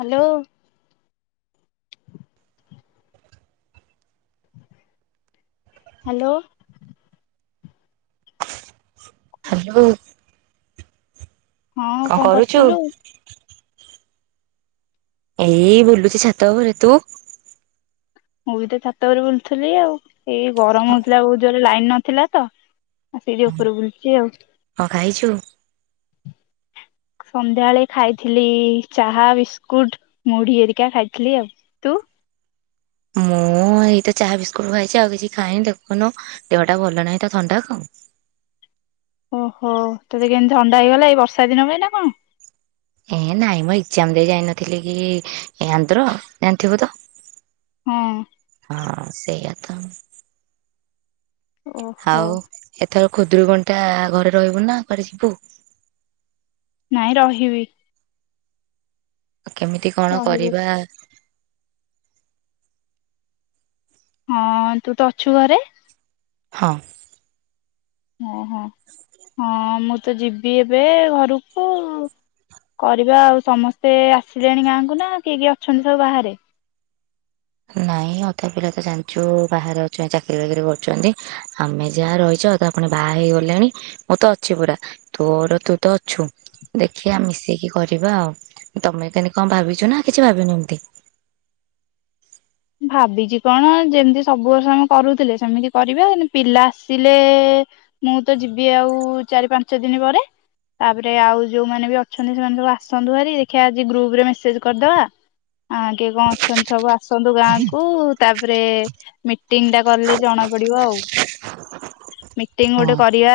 Hello. Hello. Hello. ହଁ କଣ କରୁଚୁ? କରୁଥିଲୁ ଏଇ ବୁଲୁଚି ଛାତ ଉପରେ ତୁ? ମୁଁ ବି ତ ଛାତ ଉପରେ ବୁଲୁଥିଲି ଆଉ ଏଇ ଗରମ ହଉଥିଲା ବହୁତ ଜୋରେ ଲାଇନ ନଥିଲା ତ ଆଉ ସେଇଠି ଉପରେ ବୁଲୁଛି ଆଉ। କଁ ଖାଇଛୁ? [unintelligible] ସନ୍ଧ୍ୟାବେଳେ ଖାଇଥିଲି ଚାହା ବିସ୍କୁଟ ମୁଢି ଏରିକା ଖାଇଥିଲି ଆଉ ତୁ? ମୁଁ ମୁଁ ଏଇତ ଚାହା ବିସ୍କୁଟ ଖାଇଛି ଆଉ କିଛି ଖାଇନି ଦେଖୁନୁ ଦେହଟା ଭଲ ନାହିଁ ତ ଥଣ୍ଡା କୁ। ଓହୋ ତତେ କେମିତି ଥଣ୍ଡା ହେଇଗଲା ଏଇ ବର୍ଷା ଦିନ ପାଇଁ ନା କଣ? ଏ ନାଇଁ ମୁଁ ଏକ୍ଜାମ ଦେଇ ଯାଇନଥିଲି କି ଆନ୍ଧ୍ର ଜାଣିଥିବୁ ତ। ହଁ। ହଁ ସେଇଆ ତ। ଓହୋ ଆଉ ଏଥର ଖୁଦରୁକୁଣି ଟା ଘରେ ରହିବୁ ନା କୁଆଡେ ଯିବୁ? ନାଇଁ ରହିବି। କେମିତି କଣ ରହିବି କରିବା? ହଁ ତୁ ତ ଅଛୁ ଘରେ। ହଁ। ଓହୋ ହଁ ମୁଁ ତ ଯିବି ଏବେ ଘରକୁ କରିବା ଆଉ ସମସ୍ତେ ଆସିଲେଣି ଗାଁ କୁ ନା କିଏ କିଏ ଅଛନ୍ତି ସବୁ ବାହାରେ? ନାଇଁ ଅଧାପିଲା ତ ଜାଣିଛୁ ବାହାରେ ଅଛନ୍ତିଚାକିରୀ ବାକିରି କରୁଛନ୍ତି ଆମେ ଯାହା ରହିଛୁ। ତ ଅଧା ପୁଣି ବାହା ହେଇଗଲେଣି ମୁଁ ତ ଅଛି ପୁରା ତୋର ତୁ ତ ଅଛୁ ଦେଖିବା ମିଶେଇକି କରିବା ଆଉ ତମେ ଏକାନି କଣ ଭାବିଛ ନା କିଛି ଭାବିନ ଏମିତି। [inaudible] ଭାବିଛି କଣ ଯେମିତି ସବୁ ବର୍ଷ ଆମେ କରୁଥିଲେ ସେମିତି କରିବା ପିଲା ଆସିଲେ ମୁଁ ତ ଯିବି ଆଉ ଚାରି ପାଞ୍ଚ ଦିନି ପରେ ତାପରେ ଆଉ ଯୋଉମାନେ ବି ଅଛନ୍ତି ସେମାନେ ସବୁ ଆସନ୍ତୁ ହେରି ଦେଖିବା ଆଜି ଗ୍ରୁପରେ ମେସେଜ କରିଦବା ହଁ କେ କଣ ଅଛନ୍ତି ସବୁ ଆସନ୍ତୁ ଗାଁ କୁ ତାପରେ ମିଟିଙ୍ଗ ଟା କରିଲେ ଜଣା ପଡିବ ଆଉ। ମିଟିଙ୍ଗ ହଁ ଗୋଟେ କରିବା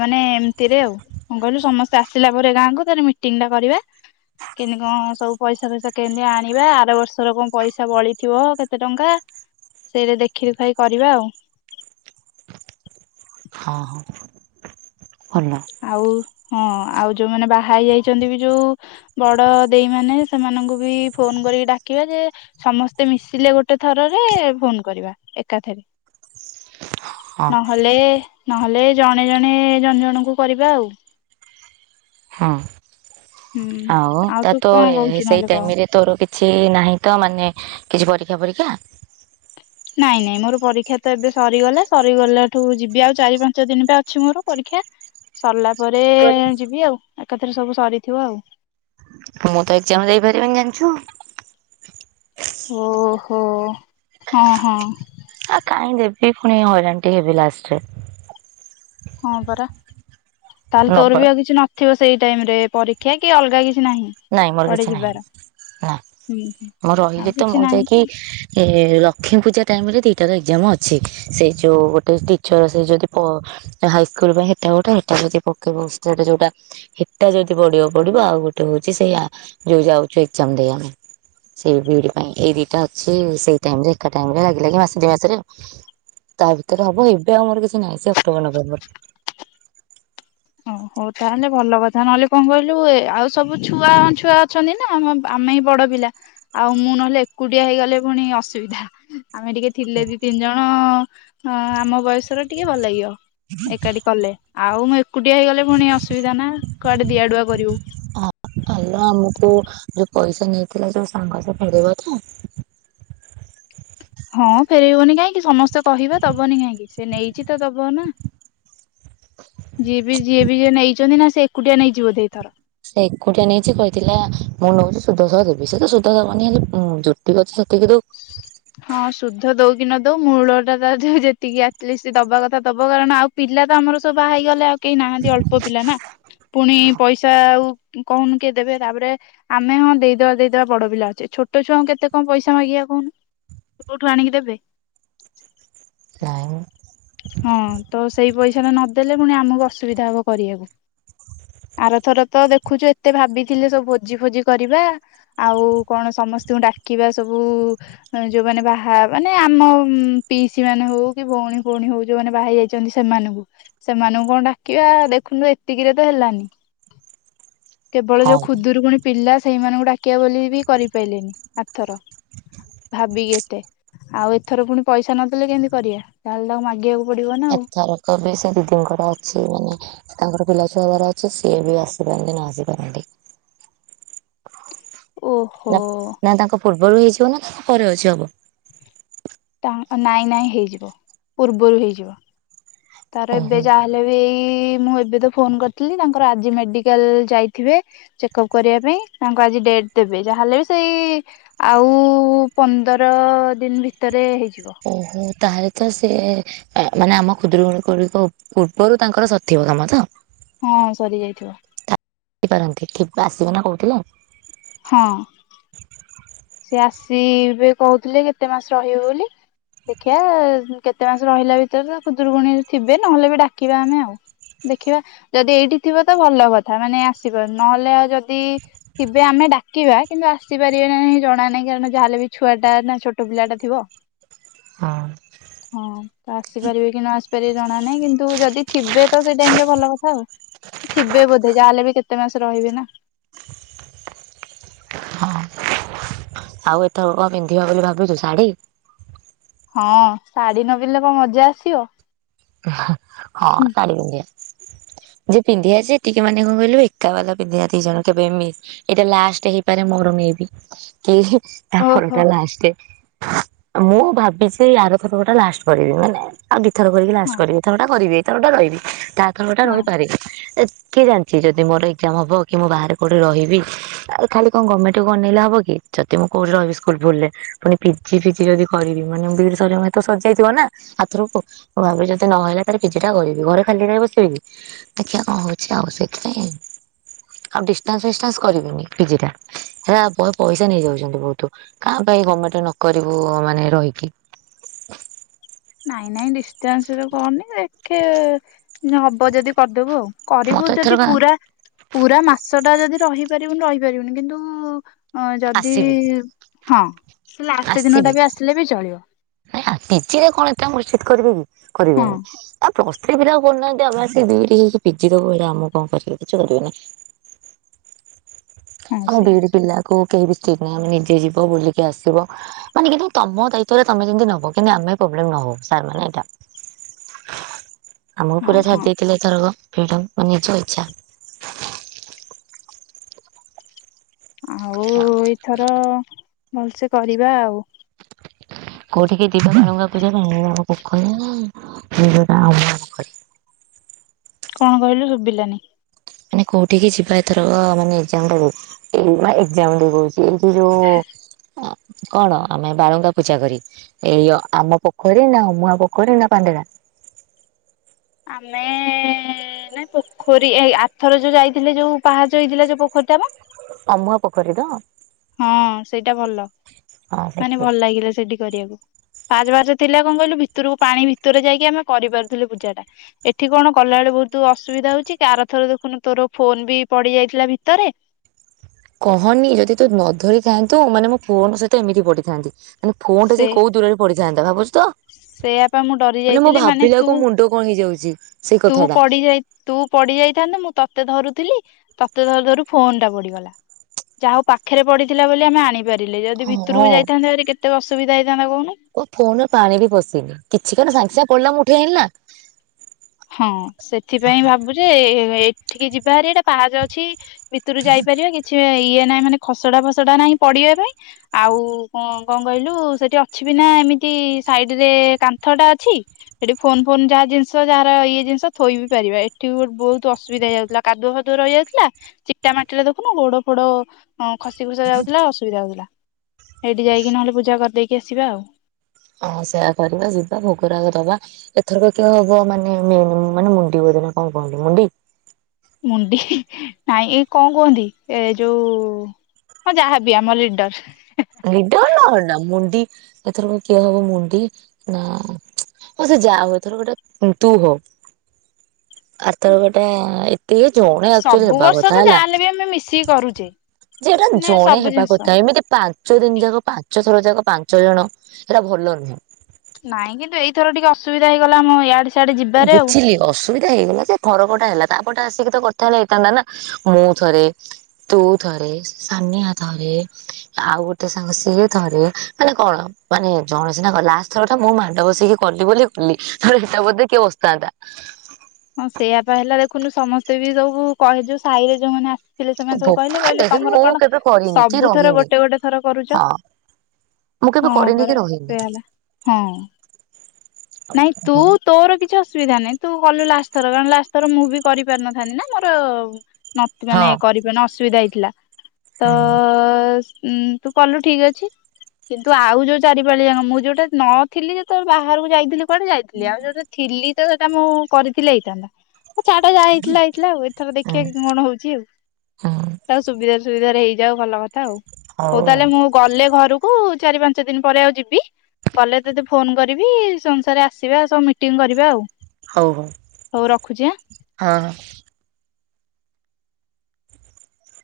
ମାନେ ଏମିତିରେ ଆଉ କଣ କହିଲୁ ସମସ୍ତେ ଆସିଲା ପରେ ଗାଁକୁ ତାପରେ ମିଟିଙ୍ଗ ଟା କରିବା କେମତି କଣ ସବୁ ପଇସା ଫଇସା କେମତି ଆଣିବା ଆର ବର୍ଷର କଣ ପଇସା ବଳିଥିବ କେ କେତେ ଟଙ୍କା ସେଇଟା ଦେଖି ଦେଖାଇ କରିବା ଆଉ। ହଁ। ଭଲ। ଆଉ ହଁ। ଆଉ ଯୋଉମାନେ ବାହା ହେଇ ଯାଇଛନ୍ତି ବି ଯୋଉ ବଡ ଦେଇ ମାନେ ସେମାନଙ୍କୁ ବି ଫୋନ କରିକି ଡାକି ସମସ୍ତେ ମିଶିଲେ ଗୋଟେ ଥରରେ ଫୋନ କରିବା ଏକାଥରେ। ହଁ ନହେଲେ ନହେଲେ ଜଣେ ଜଣେ ଜଣ ଜଣଙ୍କୁ କରିବା ଆଉ। ହଁ ଆଉ ହୁଁ। ଆଉ ତା ତୁ ତ କଣ କହୁଛୁ ସେଇ ନହେଲେ କହ ଟାଇମରେ ତୋର କିଛି ନାହିଁ ତ ମାନେ କିଛି ପରି ଆ ପରୀକ୍ଷା ପରୀକ୍ଷା? [unintelligible] ନାଇଁ ନାଇଁ ମୋର ପରୀକ୍ଷା ତ ଏବେ ସରିଗଲା ସରିଗଲାଠୁ ଯିବି ଆଉ ଚାରି ପାଞ୍ଚ ଦିନ ବା ଅଛି ମୋର ପରୀକ୍ଷା ସରିଲା ପରେ ଯିବି ଆଉ ଏକାଥରେ ସବୁ ସରିଥିବ ଆଉ। ମୁଁ ତ ଏକଜ଼ାମ ଦେଇପାରିବିନି ଜାଣିଛୁ। ଓହୋ ହଁ ହଁ।। ଆ କାହିଁ ଦେବି ପୁଣି ହଇରାଣ ଟି ହେବି ଲାଷ୍ଟରେ। ହଁ ପରା ତାହଲେ ନବ ତୋର ବି ଆଉ କିଛି ନଥିବ ସେଇ ଟାଇମ ରେ ପରୀକ୍ଷା କି ଅଲଗା କିଛି? ନାହିଁ ନାଇଁ ମୋର କୁଆଡେ କିଛି ନାହିଁ ଯିବାର ନାଁ। ହୁଁ ହୁଁ। ମୁଁ ଆଉ ରହିଲି ତ କିଛି ମୁଁ ନାହିଁ ଯାଇକି ଏ ଲକ୍ଷ୍ମୀ ପୂଜା ଟାଇମରେ ଏଟାର ଏକଜ଼ାମ ଅଛି ସେ ଯେଉଁ ଗୋଟେ ଟିଚର ସେ ଯଦି ପ ହାଇସ୍କୁଲ ପାଇଁ ହେଟା ଗୋଟେ ହେଟା ଗୋ ଯଦି ପକେଇବ ସେଟ ଯୋଉଟା ହେଟା ଯଦି ପଡିବ ପଡିବ ଆଉ ଗୋଟେ ହଉଛି ସେଇଆ ଯୋଉ ଯାଉଛୁ ଏକଜ଼ାମ ଦେଇ ପାଇଁ। ସେଇ ବିଡି ପାଇଁ ଏଇ ଦିଟା ଅଛି ସେଇ ଟାଇମରେ ଏକା ଟାଇମ ରେ ଲାଗି ଲାଗ ମାସେ ଦିଇ ମାସରେ। ତା ଭିତରେ ହବ ଏବେ ଆମର କିଛି ନାହିଁ ସେ ଅକ୍ଟୋବର ନଭେମ୍ବର। [unintelligible] ଓ ହଉ ତାହେଲେ ଭଲ କଥା ନହେଲେ କଣ କହିଲୁ ଏ ଆଉ ସବୁ ଛୁଆ ଛୁଆ ଅଛନ୍ତି ନା ଆମ ଆମେ ବଡ ପିଲା ଆଉ ମୁଁ ନହେଲେ ଏକୁଟିଆ ହେଇଗଲେ ପୁଣି ଅସୁବିଧା। ଆମେ ଟିକେ ଥିଲେ ଦି ତିନି ଜଣ ଆମ ବୟସର ଟିକେ ଭଲଲାଗିବ। ଏକାଠି କଲେ ଆଉ। କୁଟିଆ ହେଇଗଲେ ପୁଣି ଅସୁବିଧା ନା କୁଆଡେ ଦିଆଡୁଆ କରିବୁ। ହଁ ଆଲୋ ଆମକୁ ଯୋଉ ପଇସା ନେଇଥିଲା ଯୋଉ ସାଙ୍ଗ ସେ ଫେରେଇବ ତ? ହଁ ଫେରେଇବନି କାହିଁକି ସମସ୍ତେ କହିବେ ଦବନି କାହିଁକି ସେ ନେଇଛି ତ ଦବ ନା। ଯିଏ ବି ଯିଏ ବି ଯେ ନେଇଛନ୍ତି ନା ସେ ଏକୁଟିଆ ନେଇଛି ବୋଧେ ଏଇଥର ସେ ଏକୁଟିଆ ନେଇଛିି କହିଥିଲା ମୁଁ ନଉଛିି ସୁଧସହ ଦେବି ସେ ତ ସୁଧ ଦବନି ହେଲେ ଯେତିକି ଅଛି ସେ ଟଖେୁ [inaudible] ହଁ ସୁଧ ଦଉ କି ନ ଦଉ ମୂଳ ଟା ତ ଯେତିକି ଆଟଲିଷ୍ଟ ଦବାକଥା ଦବ କାରଣ ଆଉ ପି ପିଲା ତ ଆମର ସବୁ ବାହା ହେଇଗଲେ ଆଉ କେହି ନାହାନ୍ତି ଅଳ୍ପ ପିଲା ନା ପୁଣି ପଇସା ଆଉ। କହୁନୁ କିଏ ଦେବେ ତାପରେ ଆମେ ହଁ ଦେଇଦବା ଦେଇଦବା ବଡ ପିଲା ଅଛେ ଛୋଟ ଛୁଆଙ୍କୁ କେତ କଣ ପଇସା ମାଗିବା କହୁନୁ। ସେ କୋଉଠୁ ଆଣିକି ଦେବେ। ସୋଇ [inaudible] ସେମାନେ ନଦେଲେ ପୁଣି ଆମକୁ ଅସୁବିଧା ହବ କରିବାକୁ। ଆର ଥର ତ ଦେଖୁଛ ଏତେ ଭାବିଥିଲେ ସବୁ ଭୋଜି ଫୋଜି କରିବା ଆଉ କଣ। ସମସ୍ତ ଙ୍କୁ ଡାକିବା ସବୁ ଯୋଉମାନେ ବାହା ମାନେ ଆମ ପିଇସି ମାନେ ହଉ କି ଭଉଣୀ ଭଉଣୀ ହଉ ଯୋଉମାନେ ବାହା ହେଇ ଯାଇଛନ୍ତି ସେମାନଙ୍କୁ। ସେମାନଙ୍କୁ କଣ ଡାକିବା ଦେଖୁନୁ ଏତିକିରେ ତ ହେଲାନି। କେବଳ ହଁ ଯୋଉ ଖୁଧୁରୁ କୁଣି ପିଲା ସେଇମାନଙ୍କୁ ଡାକିବା ବୋଲି ବି କରିପାରିଲେନି ଆଥର। ଭାବିକି ଏତେ ଆଉ ଏଥର ପୁଣି ପଇସା ନଦେଲେ କେମିତି କରିବା ତା ହେଲେ ତାକୁ ମାଗିବାକୁ ପଡିବ ନା ଆଉ ଏଥରକ ବି ସେ ଦିଦିଙ୍କର ଅଛି ମାନେ ତାଙ୍କର ପିଲାଛୁଆ ହବାର ଅଛି ସିଏ ବି ଆସିପାରନ୍ତି ନ ଆସିପାରନ୍ତି। ଓହୋ! ପରେ ହେଇଚି ନା ପରେ ଅଛି ହବ। ତାନାଇଁ ନାଇଁ ହେଇଯିବ ପୂର୍ବରୁ ହେଇଯିବ। ତାର ଏବେ ଓହୋ ଯାହାହେଲେ ବି ଏଇ ମୁଁ ଏବେ ତ ଫୋନ କରିଥିଲି ତାଙ୍କର ଆଜି ମେଡିକାଲ ଯାଇଥିବେ। ବେ ଚେକପ୍ କରିବା ପାଇଁ ତାଙ୍କ ଆଜି ଡେଟ ଦେବେ। ଯାହାହେଲେ ବି ସେଇ ଆଉ ପ ପନ୍ଦର ଦିନ ଭିତରେ ହେଇଯିବ। ମ୍ ତାହେଲେ ତ ସେ ମାନେ ଆମ ଖୁଡୁରୁ କୁଣୀ ଗୁଡିକ ପୂର୍ବରୁ ତାଙ୍କର ସରତି ବ କାମ ତ? ହଁ ସରି ଯାଇଥିବ। ପାରନ୍ତି କେବେ ଆସିବେ ନା କହୁଥିଲେ? ହଁ। ସେ ଆସିବେ କହୁଥିଲେ କେତେ ମାସ ରହିବ ବୋଲି। ଦେଖିବା କେତେ ମାସ ରହିଲା ଭିତରେ ଖୁଦୂରକୁୁଣୀ ଥିବେ ନହେଲେ ବି ଡାକିବା ଆମେ ଆଉ। ଦେଖିବା ଯଦି ଏଇଠି ଥିବ ତ ଭଲ କଥା ମାନେ ଆସିବ ନହେଲେ ଆଉ ଯଦି ଥିବେ ଆମେ ଡାକିବା କିନ୍ତୁ ଆସିପାରିବେ ନା ନାହି। ଜଣା ନାହିଁ। କାରଣ ଯାହାେଲେ ବି ଛୁଆ ଟା ନା ଛୋଟ ପିଲା ଟା ଥିବ। ହଁ ହଁ ଆସିପାରିବେ କି ନ ଆସିପାରିବେ ଜଣା ନାହିଁ କିନ୍ତୁ ଯଦି ଥିବେ ତ ସେ ଟାଇମରେ ଭଲ କଥା ଆଉ। ଥିବେ ବୋଧେ ଯାହଲେ ବି କେତେ ମାସ ରହିବେ ନା। ହଁ। ଆଉ ଏତର କଣ ପିନ୍ଧିବ ବୋଲି ଭାବୁଛ ଶାଢୀ? ହଁ, ଶାଢୀ ନ ପିନ୍ଧିଲେ କଣ ମଜା ଆସିବ। ହଁ ଶାଢ଼ୀ ପିନ୍ଧିବା। ଯେ ପିନ୍ଧିଆ ସେ ଟିକେ ମାନେ କଣ କହିଲୁ, ଏକା ବାଲା ପିନ୍ଧିବା ଦିଇ ଜଣ କେବେ ମି ଏଇଟା ଲାଷ୍ଟ ହେଇପାରେ ମୋର। ମେ ବି, କେହି ତା ଓହୋ ପରଟା ଲାଷ୍ଟେ। ମୁଁ ଭାବିଛି ଆର ତାରକଟା ଲାଷ୍ଟ କରିବି। ମାନେ ଆଉ ଦୁଇଥର କରିକି ହଁ ଲାଷ୍ଟ କରିବି ଏଥର ଟା କରିବି ଏଥରଟା ରହିବି ତା ଥରଟା ହଁ। ରହିପାରେ ଏ କିଏ ଜାଣିଛି ଯଦି ମୋର ଏଜାମ ହବ କି, ମୁଁ ବାହାରେ କୋଉଠି ରହିବି। ଖାଲି କଣ ଗମେଣ୍ଟ କୁ ଅନେଇଲେ ହବ କି? ଯଦି ମୁଁ କୋଉଠି ରହି ସ୍କୁଲ ଫୁଲରେ, ପୁଣି ପିଜି ଫିଜି ଯଦି କରିବି ମାନେ ମୁଁ ବି ଇ ଡି ସରିବ ମାନେ ସରିଯାଇଥିବା ନା। ଆର ଥରକୁ ଭାବ ଭାବରେ ଯଦି ନହେଲା ତା ପିଜିଟା କରିବି ଘରେ ଖାଲି କାଇଁ ବସିବିକି? ଦେଖିଆ କଣ ହଉଛି ଆଉ ସେଇଥିପାଇଁ। ଆଉ ଡିସ୍ ଟାନ୍ସ ପିସଟାନ୍ସ କରିବିନି ପିଜି ଟା। ହେଲା ପଇସା ନେଇଯାଉଛନ୍ତି ବହୁତ। କାଁ ଭା କାଇଁ ଗାମେଣ୍ଟରେ ନ କରିବୁ ମାନେ ରହିକି। ନାଇଁ ନାଇଁ ଡିଷ୍ଟାନ୍ସରେ କରନି। ଦେଖେ ହବ ଯଦି କରିଦେବୁ ଆଉ। ମୁଁ ତ କରିବୁ ଯଦି ଏଥରକ ପୁରା ପୁରା ମାସ ଟା ଯଦି ରହିପାରିବୁନି ରହିପାରିବୁନି କିନ୍ତୁ? ଅ ଯଦି ଆସିବି ହଁ ସେ ଲାଷ୍ଟ ଦିନ ଟା ବି ଆସିଲେ ବି ଚଳିବ। ହ ହଁ ପି ଜି [unintelligible] କରିବି କି ହଁ କରିବେନି। ପ୍ଲସ ଥ୍ରି ପିଲା ଆଉ କରୁନାହାନ୍ତି ଆମେ ଆସି ବି ଇ ଡିହେଇକି ପି ଜି ଦବୁ ଏ ଆମ କଣ କରିବେ, କିଛି କରିବେ ନାହିଁ। ହଁ ଆମ ବି ସେଇଆ। ଇ ଡି ପିଲା କୁ କେହି ବି ସେଥିପାଇଁ ଆମେ ନିଜେ ଯିବ ବୁଲିକି ଆସିବ। ମାନେ କିନ୍ତୁ ତମ ଦାୟିତ୍ୱ ରେ ତମେ ଯେମିତି ନବ କିନ୍ତୁ ଆମେ ପ୍ରୋବ୍ଲେମ ନହଉ। ହଉ ସାର୍ ମାନେ ଏଇଟା। ଆମକୁ ହଁ ପୁରା ଛାଡ଼ି ହଁ ଦେଇଥିଲେ ଏଇଥରକ ଫ୍ରିଡମ ମାନେ ନିଜ ଇଚ୍ଛା ଆଉ ଏଇଥର ଭଲସେ କରିବା ଆଉ। କୋଉଠିକି ଯିବା ବାଳୁଙ୍ଗା ପୂଜା ପାଇଁ ନୂଆଁ ପୋଖରୀ ନା ଅମୂଆ ପୋଖରୀ। କଣ କହିଲୁ ଶୁଭିଲାନି? ମାନେ କୋଉଠିକି ଯିବା ଏଥରକ ମାନେ ଏକ୍ସାମ୍ ଦେବାକୁ ଏମା ଏକ୍ସମ୍ ଦେବା କହୁଚି। ଏଇଠି ଯୋଉ କଣ ଆମେ ବାଳୁଙ୍କା ପୂଜା କରି ଏଇ ଆମ ପୋଖରୀ ନା ଅମୂଆ ପୋଖରୀ ନା ପାଣ୍ଡେରା। ଆମେ ନାଇ ପୋଖରୀ ଏ ଆଥର ଯୋଉ ଯାଇଥିଲେ ଯୋଉ ପାହାଚ ହେଇଥିଲା ଯୋଉ ପୋଖରୀ ଟା ପା। ଅମୁଆ ପୋଖରୀ ତ। ହଁ ସେଇଟା ଭଲ ହଁ ମାନେ ସେଇଠି ଭଲ ଲାଗିଲା ସେଇଠି କରିବାକୁ। ପାହାଚ ପାହାଚ ଥିଲା କଣ କହିଲୁ ଭିତରକୁ ପାଣି ଭିତରେ ଯାଇକି ଆମେ କରିପାରୁଥିଲେୁ ପୂଜା ଟା ଏଠି କଣ କଲେ ବେଳେ ବହୁତ ଅସୁବିଧା ହଉଛି କାର ଥର ଦେଖୁନୁ ତୋର ଫୋନ ବି ପଡି ଯାଇଥିଲା ଭିତରେ। କହନି ଯଦି ତୁ ନ ଧରିଥାନ୍ତୁ ମାନେ ମୋ ଫୋନ୍ ସହିତ ଏମିତି ପଡିଥାନ୍ତି। ମାନେ ଫୋନ୍ ଟା ସେ କୋଉ ଦୂରରେ ପଡିଥାନ୍ତା ଭାବୁଛୁ ତ। ସେଆ ପା ମୁଁ ଡରି ମୁଁ ଯାଇଥିଲି ମାନେ ତୁ ଭାବିଲାକୁ ମୁଣ୍ଡ କଣ ହେଇଯାଉଛି ସେଇ ତୁ କଥା ଟା ପଡି ଯାଇ ତୁ ପଡିଯାଇ ଥାନ୍ତ ମୁଁ ତତେ ଧରୁ ଥିଲି ତତେ ଧରୁ ଧରୁ ଫୋନ ଟା ପଡିଗଲା ଯାହା ହଉ ପାଖରେ ପଡିଥିଲା ବୋଲି ଆମେ ଆଣି ପାରିଲେ ଯଦି ଭିତରକୁ ହଁ। ଯାଇଥାନ୍ତେେ କେତ ଅସୁବିଧା ହେଇ ଓ ଫୋନରେ ପାଣି ବି ପଶିନି କିଛି କଣ ସାଙ୍ଗେ ସାଙ୍ଗେ ପଡିଲା ମୁଁ ଉଠେଇ ଆଣିଲି ନା। ହଁ ସେଥିପାଇଁ ଭାବୁଛି ଏ ଏଠିକି ଯିବା ହେରି ଏଇଠି ପାହାଚ ଅଛି। ଭିତରୁ ଯାଇପାରିବା କିଛି ଇଏ ନାହିଁ ମାନେ ଖସଡା ଫସଡା ନାହିଁ ପଡିବା ପାଇଁ ଆଉ କଣ କହିଲୁ ସେଠି ଅଛି ବି ନା ଏମିତି ସାଇଡରେ କାନ୍ଥଟା ଅଛି ସେଠି ଫୋନ ଫୋନ ଯାହା ଜିନିଷ ଯା ଇଏ ଜିନିଷ ଥୋଇବି ପାରିବା ଏଠି ଗୋଟେ ବହୁତ୍ ଅସୁବିଧା ହୋଇଯାଉଥିଲା କାଦୁଅ ଫାଦୁଆ ରହିଯାଉଥିଲା ଚିକିଟା ମାଟିି ଦେଖୁନୁ ଗୋଡ଼ ଫୋଡ଼ ଅଁ ଖସି ଖୁସା ଯାଉଥିଲା ଅସୁବିଧା ହେଉଥିଲା ଏଇଠି ଯାଇକି ନହେଲେ ପୂଜା କରିଦେଇକି ଆସିବା ଆଉ। ହଁ ସେୟା କରିବା ଯିବା ଭୋଗରାଗ ଦବା ଏଥରକ କିଏ ହବ ମାନେ ମେ ମାନେ ମୁଣ୍ଡି ନା କଣ କୁହନ୍ତି ମୁଣ୍ଡି? ମୁଣ୍ଡି ନାଇଁ ଏଇ କଣ କୁହନ୍ତି ଏ ଯୋଉ ହଁ ଯାହାବି ଆମ ଲିଡର୍। ଲିଡର୍ ନା ମୁଣ୍ଡି ଏଥରକ କିଏ ହବ ମୁଣ୍ଡି ନା ସେ ଯାହା ହଉ ଏଥରକ ଟା ତୁ ହୋ। ଆରଥରକ ଟା ଏ କିଏ ଜଣେ ଆକଚ୍ୟୁଲି ସବୁ ହେବା ବର୍ଷ କଥା ତ ହେଲା। ଯାହାହେଲେ ବି ଆମେ ମିଶିକି କରୁଛେ ଯେ ଏଟା ମାନେ ଜଣେ ସବୁ ହେବା ଜିନିଷ କଥା ଏମିତି ପାଞ୍ଚ ପାଞ୍ଚ ଦିନି ଯାକ ପାଞ୍ଚ ଥର ଯାକ ପାଞ୍ଚ ଜଣ ସେଇଟା ଭଲ ନୁହେଁ। ନାଇଁ କିନ୍ତୁ ଏଇଥର ଟିକେ ଅସୁବିଧା ହେଇଗଲା ମ ଇଆଡେ ସିଆଡେ ଯିବାରେ ଆଉ ବୁଝିଲି ଅସୁବିଧା ହେଇଗଲା ଯେ ଥରକଟା ହେଲା ତା ଏପଟେ ଆସିକି ତ କରିଥାନ୍ତେ ହେଇଥାନ୍ତା ନା ମୁଁ ଥରେ ତୁ ଥରେ ସାନିଆ ଥରେ ଆଉ ଗୋଟେ ସାଙ୍ଗ ସିଏ ଥରେ ମାନେ କଣ ମାନେ ଜଣେ ସିନା [unintelligible] ଲାଷ୍ଟ୍ ଥର ଟା ମୁଁ ମାଡ଼ ବସିକି କଲି ବୋଲି କଲି ଏଟା ବୋଧେ କିଏ ବସିଥାନ୍ତା। ହଁ ସେଇଆପା ହେଲା ଦେଖୁନୁ ସମସ୍ତେ ବି ସବୁ କହି ଯୋଉ ସାହି ରେ ଯୋଉମାନେ ଆସି ଥିଲେ ସେମାନେ ସବୁ କହିଲେ ବୋପା କହିଲେ ଦେଖେ ତମର ମୁଁ କଣ କେବେ କରିନି କି ସବୁ ଥର ରହିନି ଗୋଟେ ଗୋଟେ ଥର କରୁଚ। ହଁ ମୁଁ କେବେ ହଁ କରିନି କି ପରା ରହିନି ସେଇଆ ହେଲା ହଁ। ନାଇଁ ତୁ ତୋର କିଛି ଅସୁ ସୁବିଧା ନାହିଁ ତୁ କଲୁ ଲାଷ୍ଟ୍ ଥର କାରଣ ଲାଷ୍ଟ୍ ଥର ମୁଁ ବି କରିପାରିନଥାନ୍ତି ନା ମୋର ନ ତ ମାନେ ହଁ କରିପାରିନି ଅସୁବିଧା ହେଇଥିଲା ତ ହୁଁ ଉୁଁ ତୁ କଲୁ ଠିକ୍ ଅଛି। କିନ୍ତୁ ଆଉ ଯୋଉ ଚାରିପାଳି ଯାକ ମୁଁ ଯୋଉଟା ନଥିଲି ଯେତେବେଳେ ବାହାରକୁ ଯାଇ କୁଆଡେ ଯାଇଥିଲି ଆଉ ଯୋଉଟା ଥିଲି ତ ସେଟା ମୁଁ କରିଥିଲେ ହେଇଥାନ୍ତା। ଛାଡ଼ ଯାହା ହେଇଥିଲା ହେଇଥିଲା ଏଥର ହୁଁ ଦେଖିବା କଣ ହଉଛି ଆଉ ହୁଁ ତାକୁ ସୁବିଧା ସୁବିଧାରେ ହେଇଯାଉ ଭଲ କଥା ଆଉ ହଉ ତାହେଲେ ମୁଁ ଗଲେ ଘରୁ କୁ‌ ଚାରି ପାଞ୍ଚ ଦିନ୍ ପରେ ଆଉ ଯିବି ଗଲେ ତତେ ଫୋନ୍ କରିବି ସମ୍ ରେ ଆସିବା ସବୁ ମିଟିଂ କରିବା ଆଉ। ହଉ ହଉ ହଉ ରଖୁଛି ଆଁ। ହଁ।